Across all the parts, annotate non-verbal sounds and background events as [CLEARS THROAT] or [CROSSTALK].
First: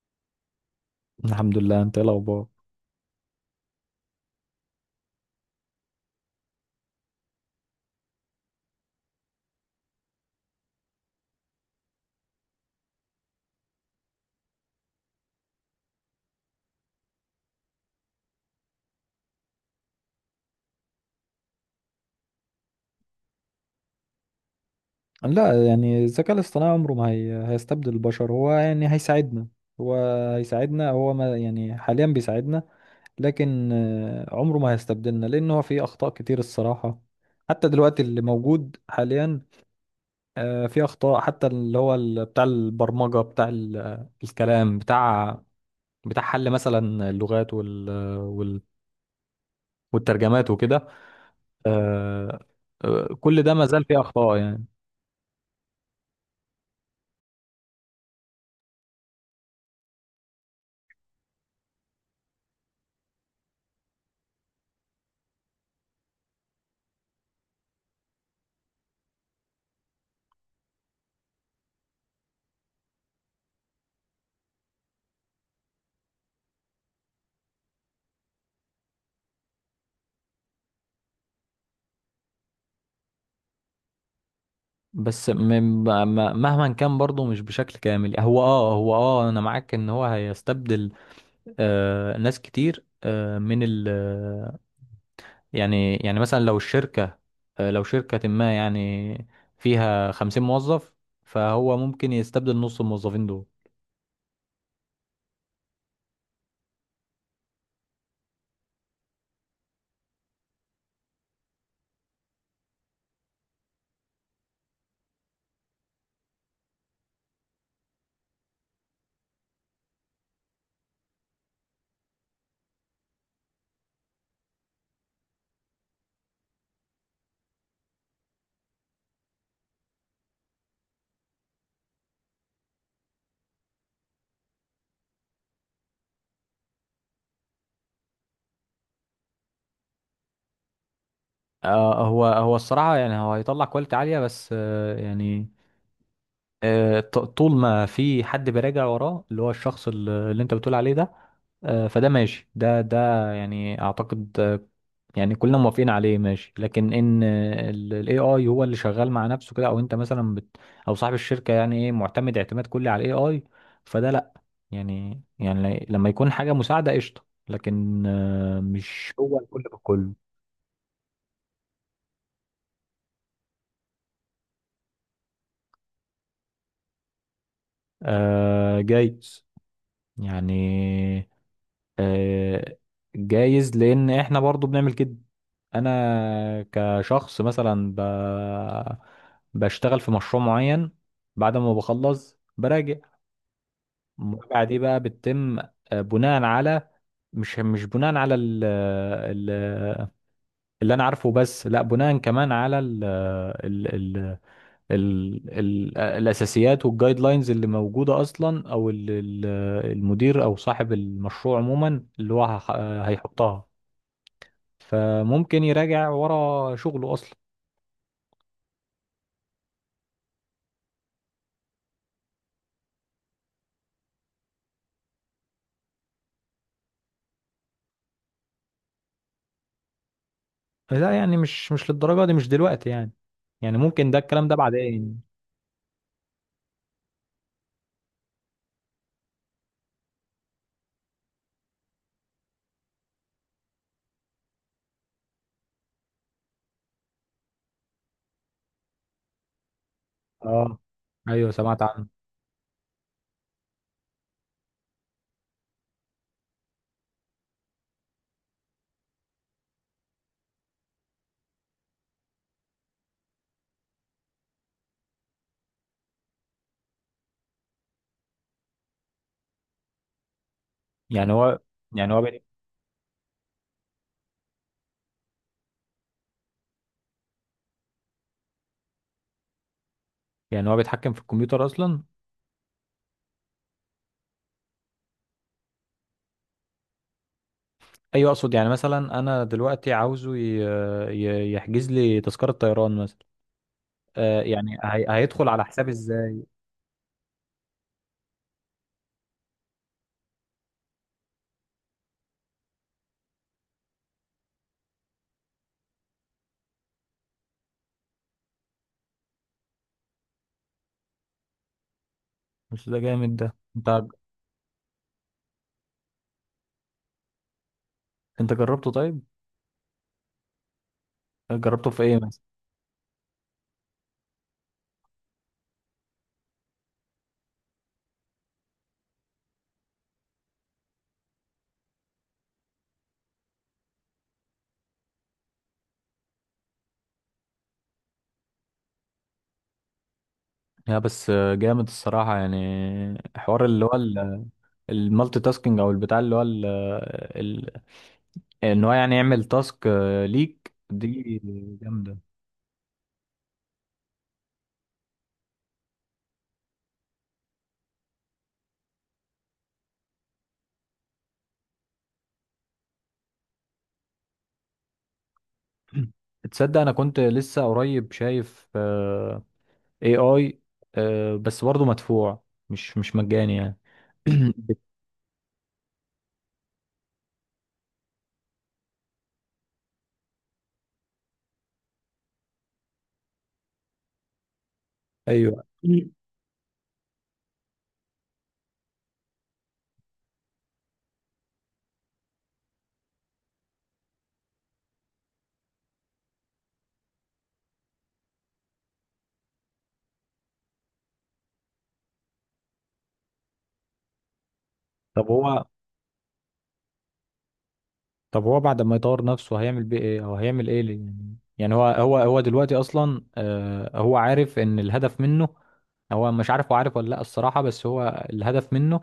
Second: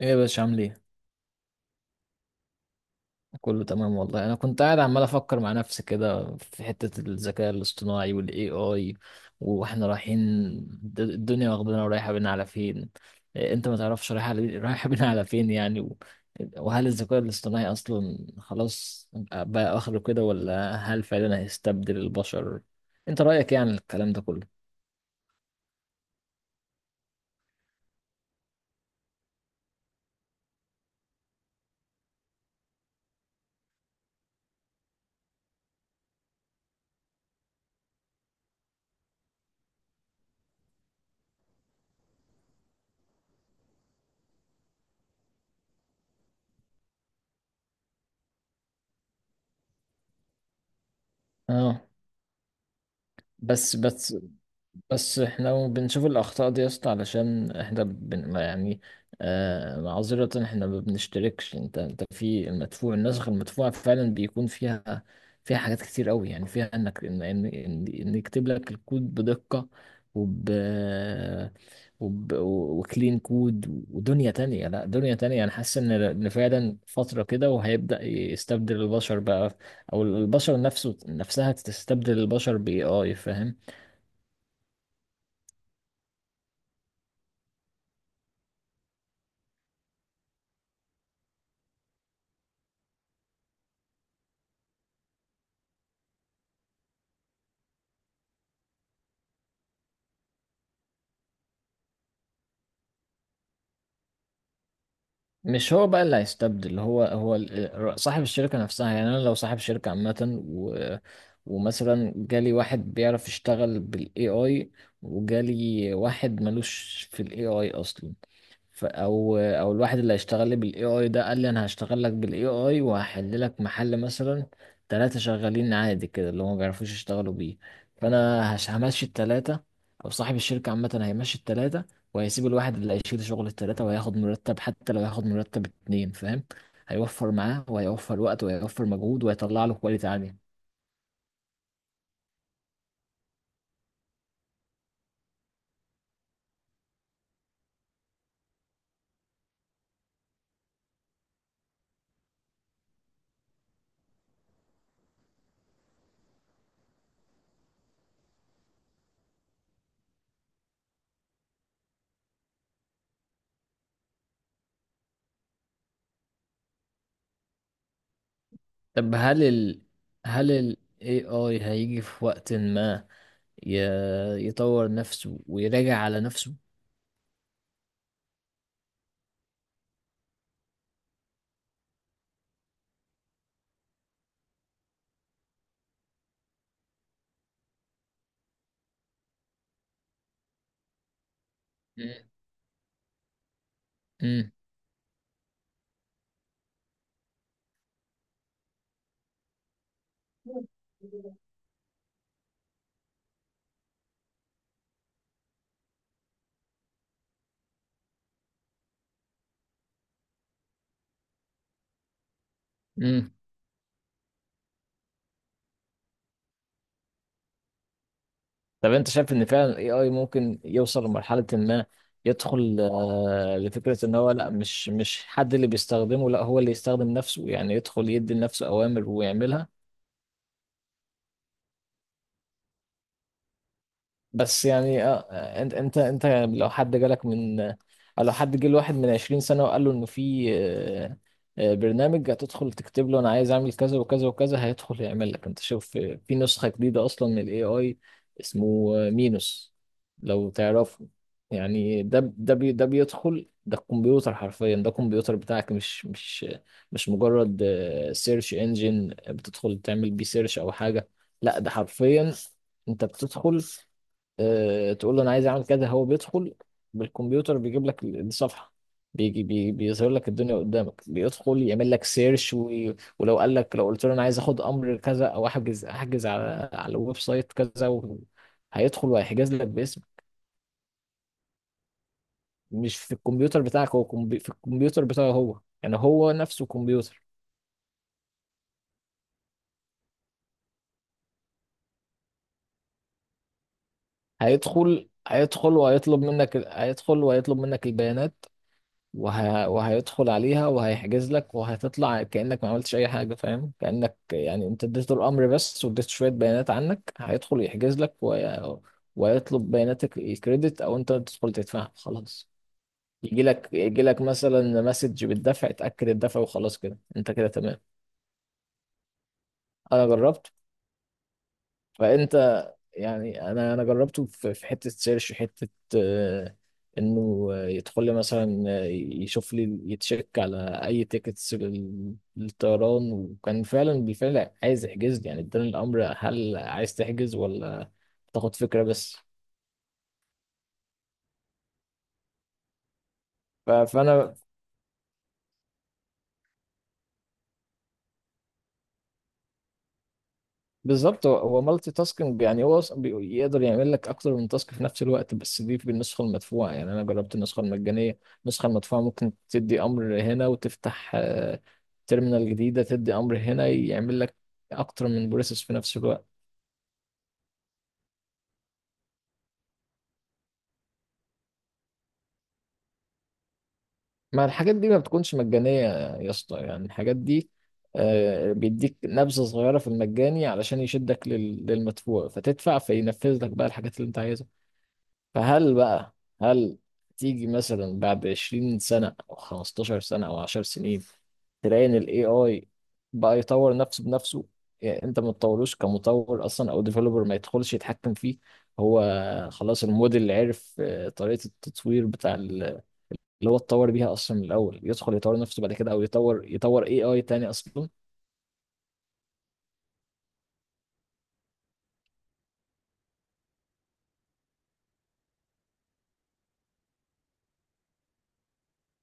ايه يا باشا عامل ايه؟ الحمد لله، انت ايه الاخبار؟ كله تمام والله. انا كنت قاعد عمال افكر مع نفسي كده في حتة الذكاء الاصطناعي والاي اي واحنا رايحين، الدنيا واخدنا ورايحة بينا على فين. إيه انت ما تعرفش [LAUGHS] رايحة بينا على فين يعني وهل الذكاء الاصطناعي اصلا خلاص بقى اخره كده، ولا هل فعلا هيستبدل البشر؟ انت رأيك يعني الكلام ده كله؟ لا يعني الذكاء الاصطناعي عمره ما هيستبدل البشر، هو يعني هيساعدنا. هو هيساعدنا هو ما يعني حاليا بيساعدنا، لكن عمره ما هيستبدلنا لان هو فيه اخطاء كتير الصراحة، حتى دلوقتي اللي موجود حاليا. فيه اخطاء، حتى اللي هو بتاع البرمجة، بتاع الكلام بتاع حل مثلا اللغات وال... والترجمات وكده. اه. آه، كل ده ما بس زال فيه بس اخطاء يعني. بس احنا بنشوف الأخطاء دي يا اسطى علشان احنا ما يعني. معذرة، احنا ما بنشتركش. انت في المدفوع. النسخ المدفوعة فعلا بيكون فيها حاجات كتير قوي، يعني فيها انك ان ان ان إن يكتب لك الكود بدقة وب وب وكلين كود. ودنيا تانية، لا دنيا تانية، انا حاسس إن فعلا فترة كده وهيبدأ يستبدل البشر بقى، او البشر نفسها تستبدل البشر باي اي فاهم. بس مهما كان برضه مش بشكل كامل. هو انا معاك ان هو هيستبدل ناس كتير آه من ال يعني مثلا لو الشركة آه لو شركة ما يعني فيها 50 موظف، فهو ممكن يستبدل نص الموظفين دول. مش هو بقى اللي هيستبدل، صاحب الشركة نفسها. يعني أنا لو صاحب شركة عامة و ومثلا جالي واحد بيعرف يشتغل بال AI، وجالي واحد ملوش في ال AI أصلا، او الواحد اللي هيشتغل لي بالاي اي ده قال لي انا هشتغل لك بالاي اي وهحل لك محل مثلا 3 شغالين عادي كده اللي هم ما بيعرفوش يشتغلوا بيه. فانا همشي الثلاثة، او صاحب الشركة عامة هيمشي الثلاثة وهيسيب الواحد اللي هيشيل شغل الثلاثة وهياخد مرتب، حتى لو هياخد مرتب اتنين فاهم. هيوفر معاه، وهيوفر وقت، وهيوفر مجهود، وهيطلع له كواليتي عالية. هو الصراحة يعني هو هيطلع كواليتي عالية، بس يعني ط- طول ما في حد بيراجع وراه، اللي هو الشخص اللي انت بتقول عليه ده، فده ماشي. ده ده يعني اعتقد يعني كلنا موافقين عليه ماشي. لكن ان الاي اي هو اللي شغال مع نفسه كده، او انت مثلا او صاحب الشركه يعني ايه معتمد اعتماد كلي على الاي اي، فده لا. يعني لما يكون حاجه مساعده قشطه، لكن مش طب هو هل الكل ال بكله. هل ال AI هيجي في وقت ما يطور نفسه ويراجع على نفسه؟ جايز، يعني آه، جايز لان احنا برضو بنعمل كده. انا كشخص مثلا بشتغل في مشروع معين، بعد ما بخلص براجع. امم. المراجعه دي بقى بتتم بناء على، مش بناء على اللي انا عارفه بس، لا بناء كمان على ال... ال... ال ال الأساسيات والجايد لاينز اللي موجودة أصلا، أو المدير أو صاحب المشروع عموما اللي هو امم. هيحطها، فممكن يراجع ورا شغله أصلا. طب انت شايف ان فعلا الاي اي ممكن يوصل لمرحله ما يدخل لفكره ان هو لا مش حد اللي بيستخدمه، لا هو اللي يستخدم نفسه، يعني يدخل يدي لنفسه اوامر ويعملها. لا يعني مش للدرجة دي، مش دلوقتي يعني. يعني ممكن الكلام ده بس يعني بعدين. انت لو حد جالك من او لو حد جه لواحد من 20 سنة وقال له انه في برنامج هتدخل تكتب له انا عايز اعمل كذا وكذا وكذا هيدخل يعمل لك. انت شوف، في نسخة جديدة اصلا من الاي اي اسمه مينوس، لو اه، تعرفه. ايوه سمعت يعني عنه. ده بيدخل ده الكمبيوتر حرفيا. ده الكمبيوتر بتاعك مش مجرد سيرش انجن بتدخل تعمل بيه سيرش او حاجة، لا ده حرفيا انت بتدخل تقول له انا عايز اعمل كذا، هو بيدخل بالكمبيوتر بيجيب لك الصفحه، بيجي بي بيظهر لك الدنيا قدامك يعني بيدخل يعمل لك يعني هو بي- سيرش. و... ولو قال لك لو قلت له انا عايز اخد امر كذا، او احجز على الويب سايت كذا، و... هيدخل وهيحجز لك باسم. يعني هو بيتحكم في الكمبيوتر اصلا؟ مش في الكمبيوتر بتاعك، في الكمبيوتر بتاعه هو، يعني هو نفسه كمبيوتر. ايوه اقصد يعني مثلا انا دلوقتي عاوزه يحجز لي تذكرة طيران مثلا. آه يعني هيدخل على حساب. هيدخل وهيطلب منك البيانات وهيدخل عليها وهيحجز لك وهتطلع كأنك ما عملتش أي حاجة فاهم. كأنك يعني أنت اديته الأمر بس، واديته شوية بيانات عنك، هيدخل يحجز لك ويطلب بياناتك الكريدت، أو أنت تدخل تدفع خلاص. بس ده جامد، يجي ده لك انت يجي لك مثلا مسج بالدفع، تأكد الدفع وخلاص كده أنت كده تمام. انت جربته طيب؟ أنا جربت. جربته في ايه مثلا؟ فانت، يعني انا جربته في حته سيرش، حته آه، انه يدخل لي مثلا يشوف لي يتشيك على اي تيكتس للطيران، وكان بالفعل عايز يحجز لي، يعني اداني الامر هل عايز تحجز ولا تاخد فكره بس. يا بس جامد الصراحة يعني، حوار اللي هو فانا المالتي تاسكينج او البتاع اللي هو ال ال ان هو يعني يعمل تاسك ليك بالظبط، هو دي. هو مالتي جامدة. تاسكينج، يعني هو يقدر يعمل لك اكتر من تاسك في نفس الوقت، بس دي بالنسخه المدفوعه. يعني انا جربت النسخه المجانيه. النسخه المدفوعه ممكن تدي امر هنا وتفتح تيرمينال جديده تدي امر هنا، يعمل لك اكتر من بروسيس في نفس الوقت. تصدق انا كنت لسه قريب شايف اي اي، بس برضه مدفوع، مش مجاني يعني. ما الحاجات دي [CLEARS THROAT] ما بتكونش مجانيه يا اسطى. يعني الحاجات دي بيديك نبذه صغيره في المجاني علشان يشدك للمدفوع، فتدفع فينفذ لك بقى الحاجات اللي انت عايزها. ايوه. فهل بقى هل تيجي مثلا بعد 20 سنة أو 15 سنة أو 10 سنين تلاقي إن ال AI بقى يطور نفسه بنفسه، يعني أنت ما تطوروش كمطور أصلا، أو ديفلوبر ما يدخلش يتحكم فيه. هو خلاص الموديل اللي عرف طريقة التطوير بتاع اللي هو اتطور بيها أصلا من الأول، يدخل طب يطور نفسه بعد كده، أو يطور AI تاني أصلا هو بعد ما يطور نفسه هيعمل بيه ايه او هيعمل ايه ليه؟ يعني هو دلوقتي اصلا آه هو عارف ان الهدف منه، هو مش عارف، هو عارف ولا لا الصراحة؟ بس هو الهدف منه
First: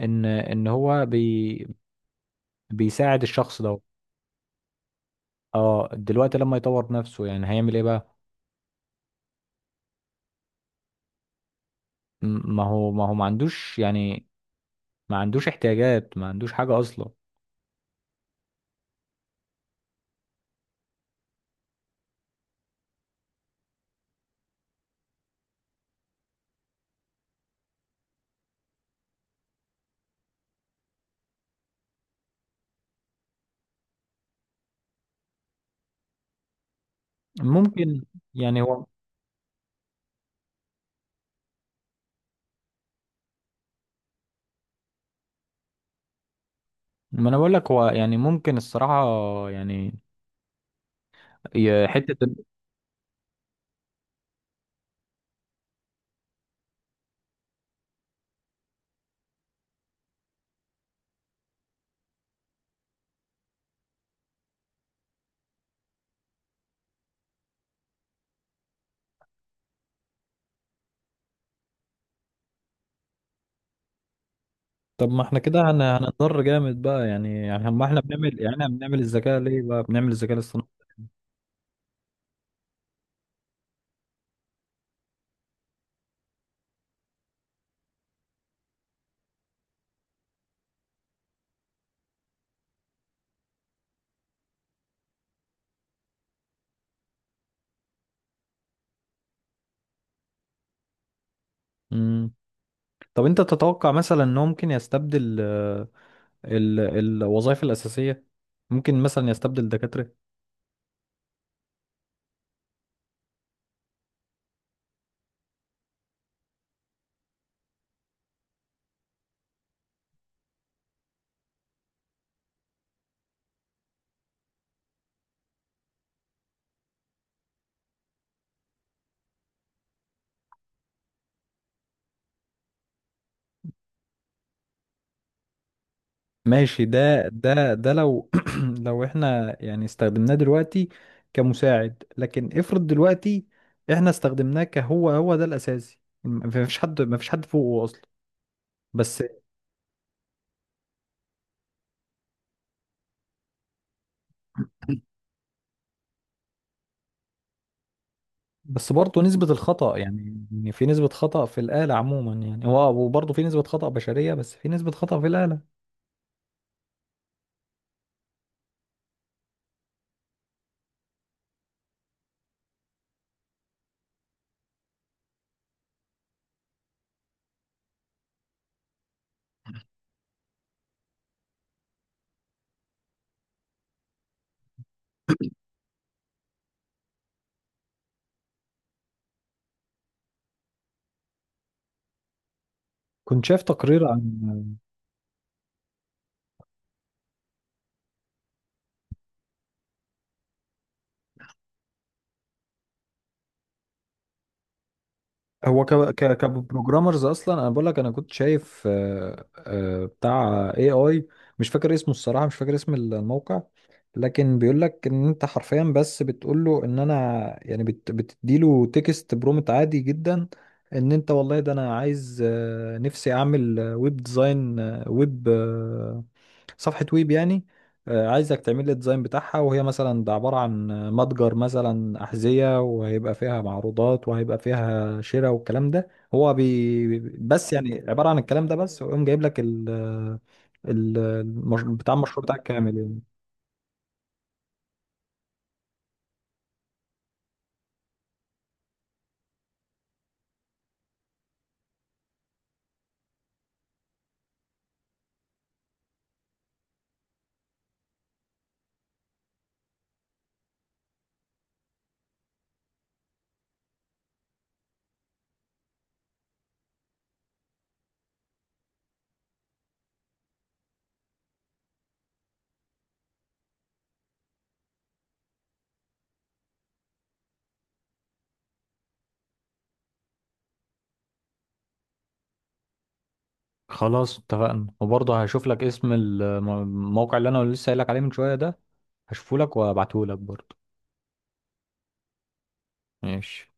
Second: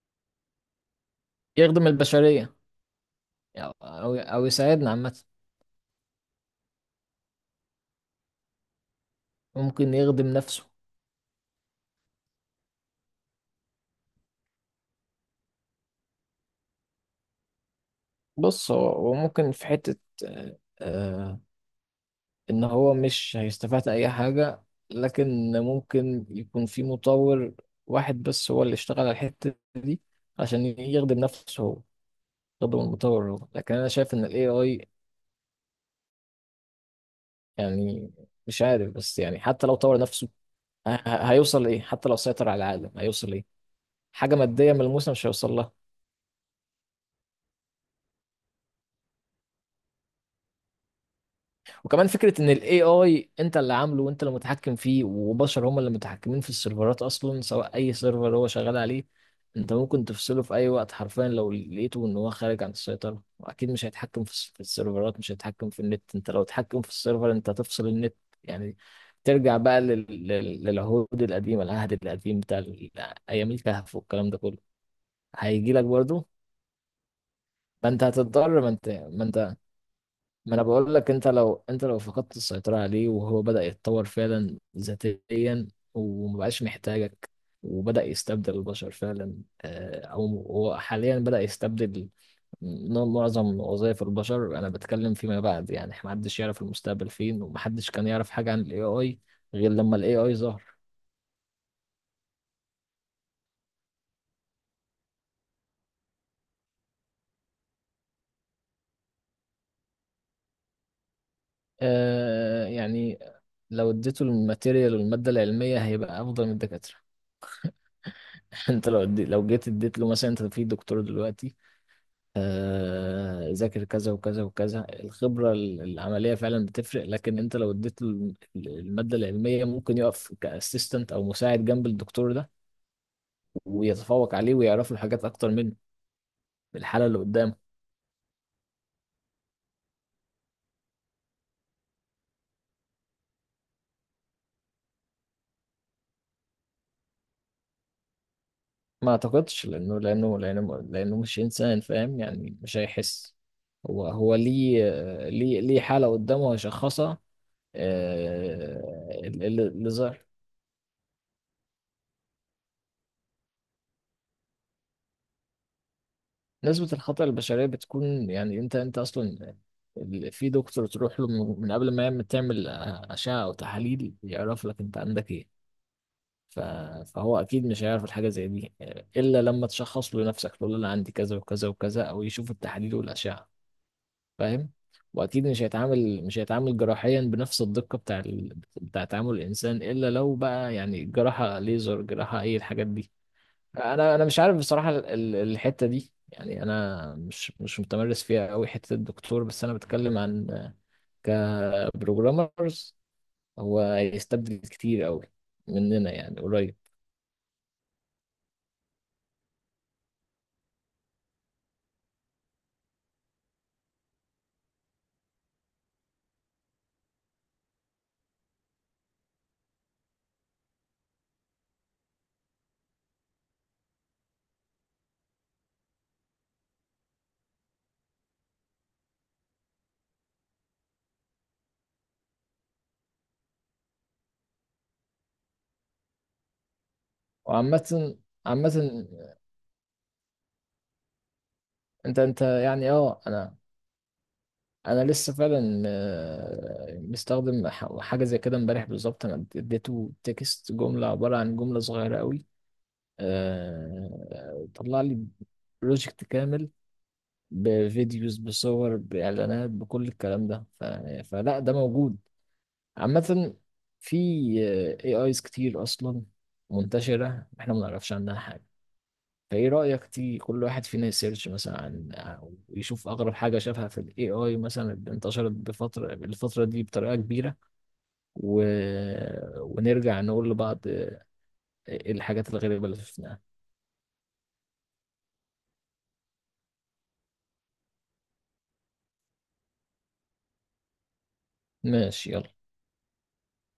ان ان هو بي يخدم البشرية، بيساعد الشخص يعني ده. أو يساعدنا عامة. اه، دلوقتي لما يطور نفسه يعني هيعمل ايه بقى؟ ممكن يخدم نفسه. ما هو ما عندوش يعني، ما عندوش احتياجات، ما عندوش حاجة اصلا. بص هو ممكن في حتة ان هو مش هيستفاد اي حاجة، لكن ممكن يكون في مطور واحد بس هو اللي اشتغل على الحتة دي عشان يخدم نفسه هو، يخدم المطور هو. لكن انا شايف ان الاي اي، ممكن يعني يعني مش هو، عارف، بس يعني حتى لو طور نفسه هيوصل لايه؟ حتى لو سيطر على العالم هيوصل لايه؟ حاجة مادية ملموسة مش هيوصل لها. ما انا بقول لك هو يعني ممكن الصراحة. يعني وكمان حتة فكرة ان الاي اي انت اللي عامله، وانت اللي متحكم فيه، وبشر هم اللي متحكمين في السيرفرات اصلا، سواء اي سيرفر هو شغال عليه. انت ممكن تفصله في اي وقت حرفيا لو لقيته ان هو خارج عن السيطرة. واكيد مش هيتحكم في في السيرفرات، مش هيتحكم في النت. انت لو اتحكم في السيرفر، انت هتفصل النت يعني. ترجع بقى للعهود القديمة، العهد القديم بتاع ايام الكهف والكلام ده كله. طب ما احنا كده هيجي لك برضه. هنضر جامد بقى. يعني ما ما احنا انت بنعمل، يعني هتضطر احنا ما انت بنعمل ما الذكاء انت ليه بقى، بنعمل الذكاء ما انا الاصطناعي. بقول لك، انت لو فقدت السيطرة عليه، وهو بدأ يتطور فعلا ذاتيا، ومبقاش محتاجك، وبدأ يستبدل البشر فعلا، او هو حاليا بدأ يستبدل معظم وظائف البشر. انا بتكلم فيما بعد يعني، محدش يعرف المستقبل فين، ومحدش كان يعرف حاجة عن الاي اي غير لما الاي اي ظهر. امم. طب انت تتوقع مثلا انه ممكن يستبدل الوظائف الأساسية؟ ممكن مثلا يستبدل دكاترة؟ آه، يعني لو اديته الماتيريال والمادة العلمية هيبقى افضل من الدكاترة. [LAUGHS] انت لو جيت اديت له مثلا، انت في دكتور دلوقتي ذاكر كذا وكذا وكذا، الخبرة العملية فعلا بتفرق، لكن انت لو اديت المادة العلمية ممكن يقف كاسيستنت او مساعد جنب الدكتور ده، ويتفوق عليه، ويعرف له حاجات اكتر منه ماشي، بالحالة اللي ده قدامه. ده ده لو [CLEARS THROAT] لو احنا يعني استخدمناه دلوقتي كمساعد، لكن افرض دلوقتي احنا استخدمناه كهو، هو ده الأساسي، ما فيش حد فوقه أصلا. ما بس اعتقدش لانه مش انسان فاهم، يعني مش هيحس. هو ليه ليه حالة قدامه هيشخصها؟ برضه اللي نسبة اللي الخطأ، ظهر. يعني إن في نسبة خطأ في الآلة عموما، يعني هو وبرضه في نسبة خطأ بشرية بس في نسبة خطأ في الآلة. نسبة الخطأ البشرية بتكون، يعني انت اصلا في دكتور تروح له من قبل ما تعمل أشعة او تحاليل يعرف لك انت عندك ايه. ف- فهو اكيد مش هيعرف الحاجة زي دي الا لما تشخص له نفسك، تقول له انا عندي كذا وكذا وكذا، او يشوف التحاليل والأشعة فاهم. واكيد مش هيتعامل جراحيا بنفس الدقة بتاع بتاع تعامل الانسان، الا لو بقى يعني جراحة ليزر، جراحة اي الحاجات دي. كنت شايف تقرير انا عن انا مش عارف بصراحه الحته دي، يعني انا مش متمرس فيها قوي حته الدكتور، بس انا بتكلم عن كبروجرامرز هو هيستبدل كتير قوي هو ك مننا ك يعني، قريب. كبروجرامرز اصلا. انا بقول لك انا كنت شايف بتاع اي اي، مش فاكر اسمه الصراحة، مش فاكر اسم الموقع، لكن بيقول لك ان انت حرفيا بس بتقول له ان انا، يعني بتديله تكست برومت عادي جدا، ان انت والله ده انا عايز نفسي اعمل ويب ديزاين، ويب صفحة ويب يعني، عايزك تعمل لي الديزاين بتاعها وهي مثلا ده عبارة عن متجر مثلا أحذية، وهيبقى فيها معروضات وهيبقى فيها شراء والكلام ده. هو بس يعني وعامه عبارة عن الكلام عامه ده بس، ويقوم جايب لك بتاع انت المشروع بتاعك كامل يعني. انا لسه فعلا مستخدم حاجه زي كده امبارح بالظبط. انا اديته تكست، جمله عباره عن جمله صغيره قوي، طلع لي بروجكت كامل، بفيديوز، بصور، بإعلانات، بكل الكلام ده. فلا ده موجود عامة. في AIs كتير أصلا منتشرة إحنا ما نعرفش عنها حاجة. فإيه رأيك، تي كل واحد فينا يسيرش مثلا عن ويشوف أغرب حاجة شافها في ال AI مثلا اللي انتشرت الفترة دي بطريقة كبيرة، و... ونرجع نقول لبعض إيه الحاجات الغريبة اللي شفناها. خلاص اتفقنا، وبرضه هشوف لك اسم الموقع اللي انا لسه قايل لك عليه من شويه ده، هشوفه لك وابعته لك برضه. ماشي يلا. ماشي.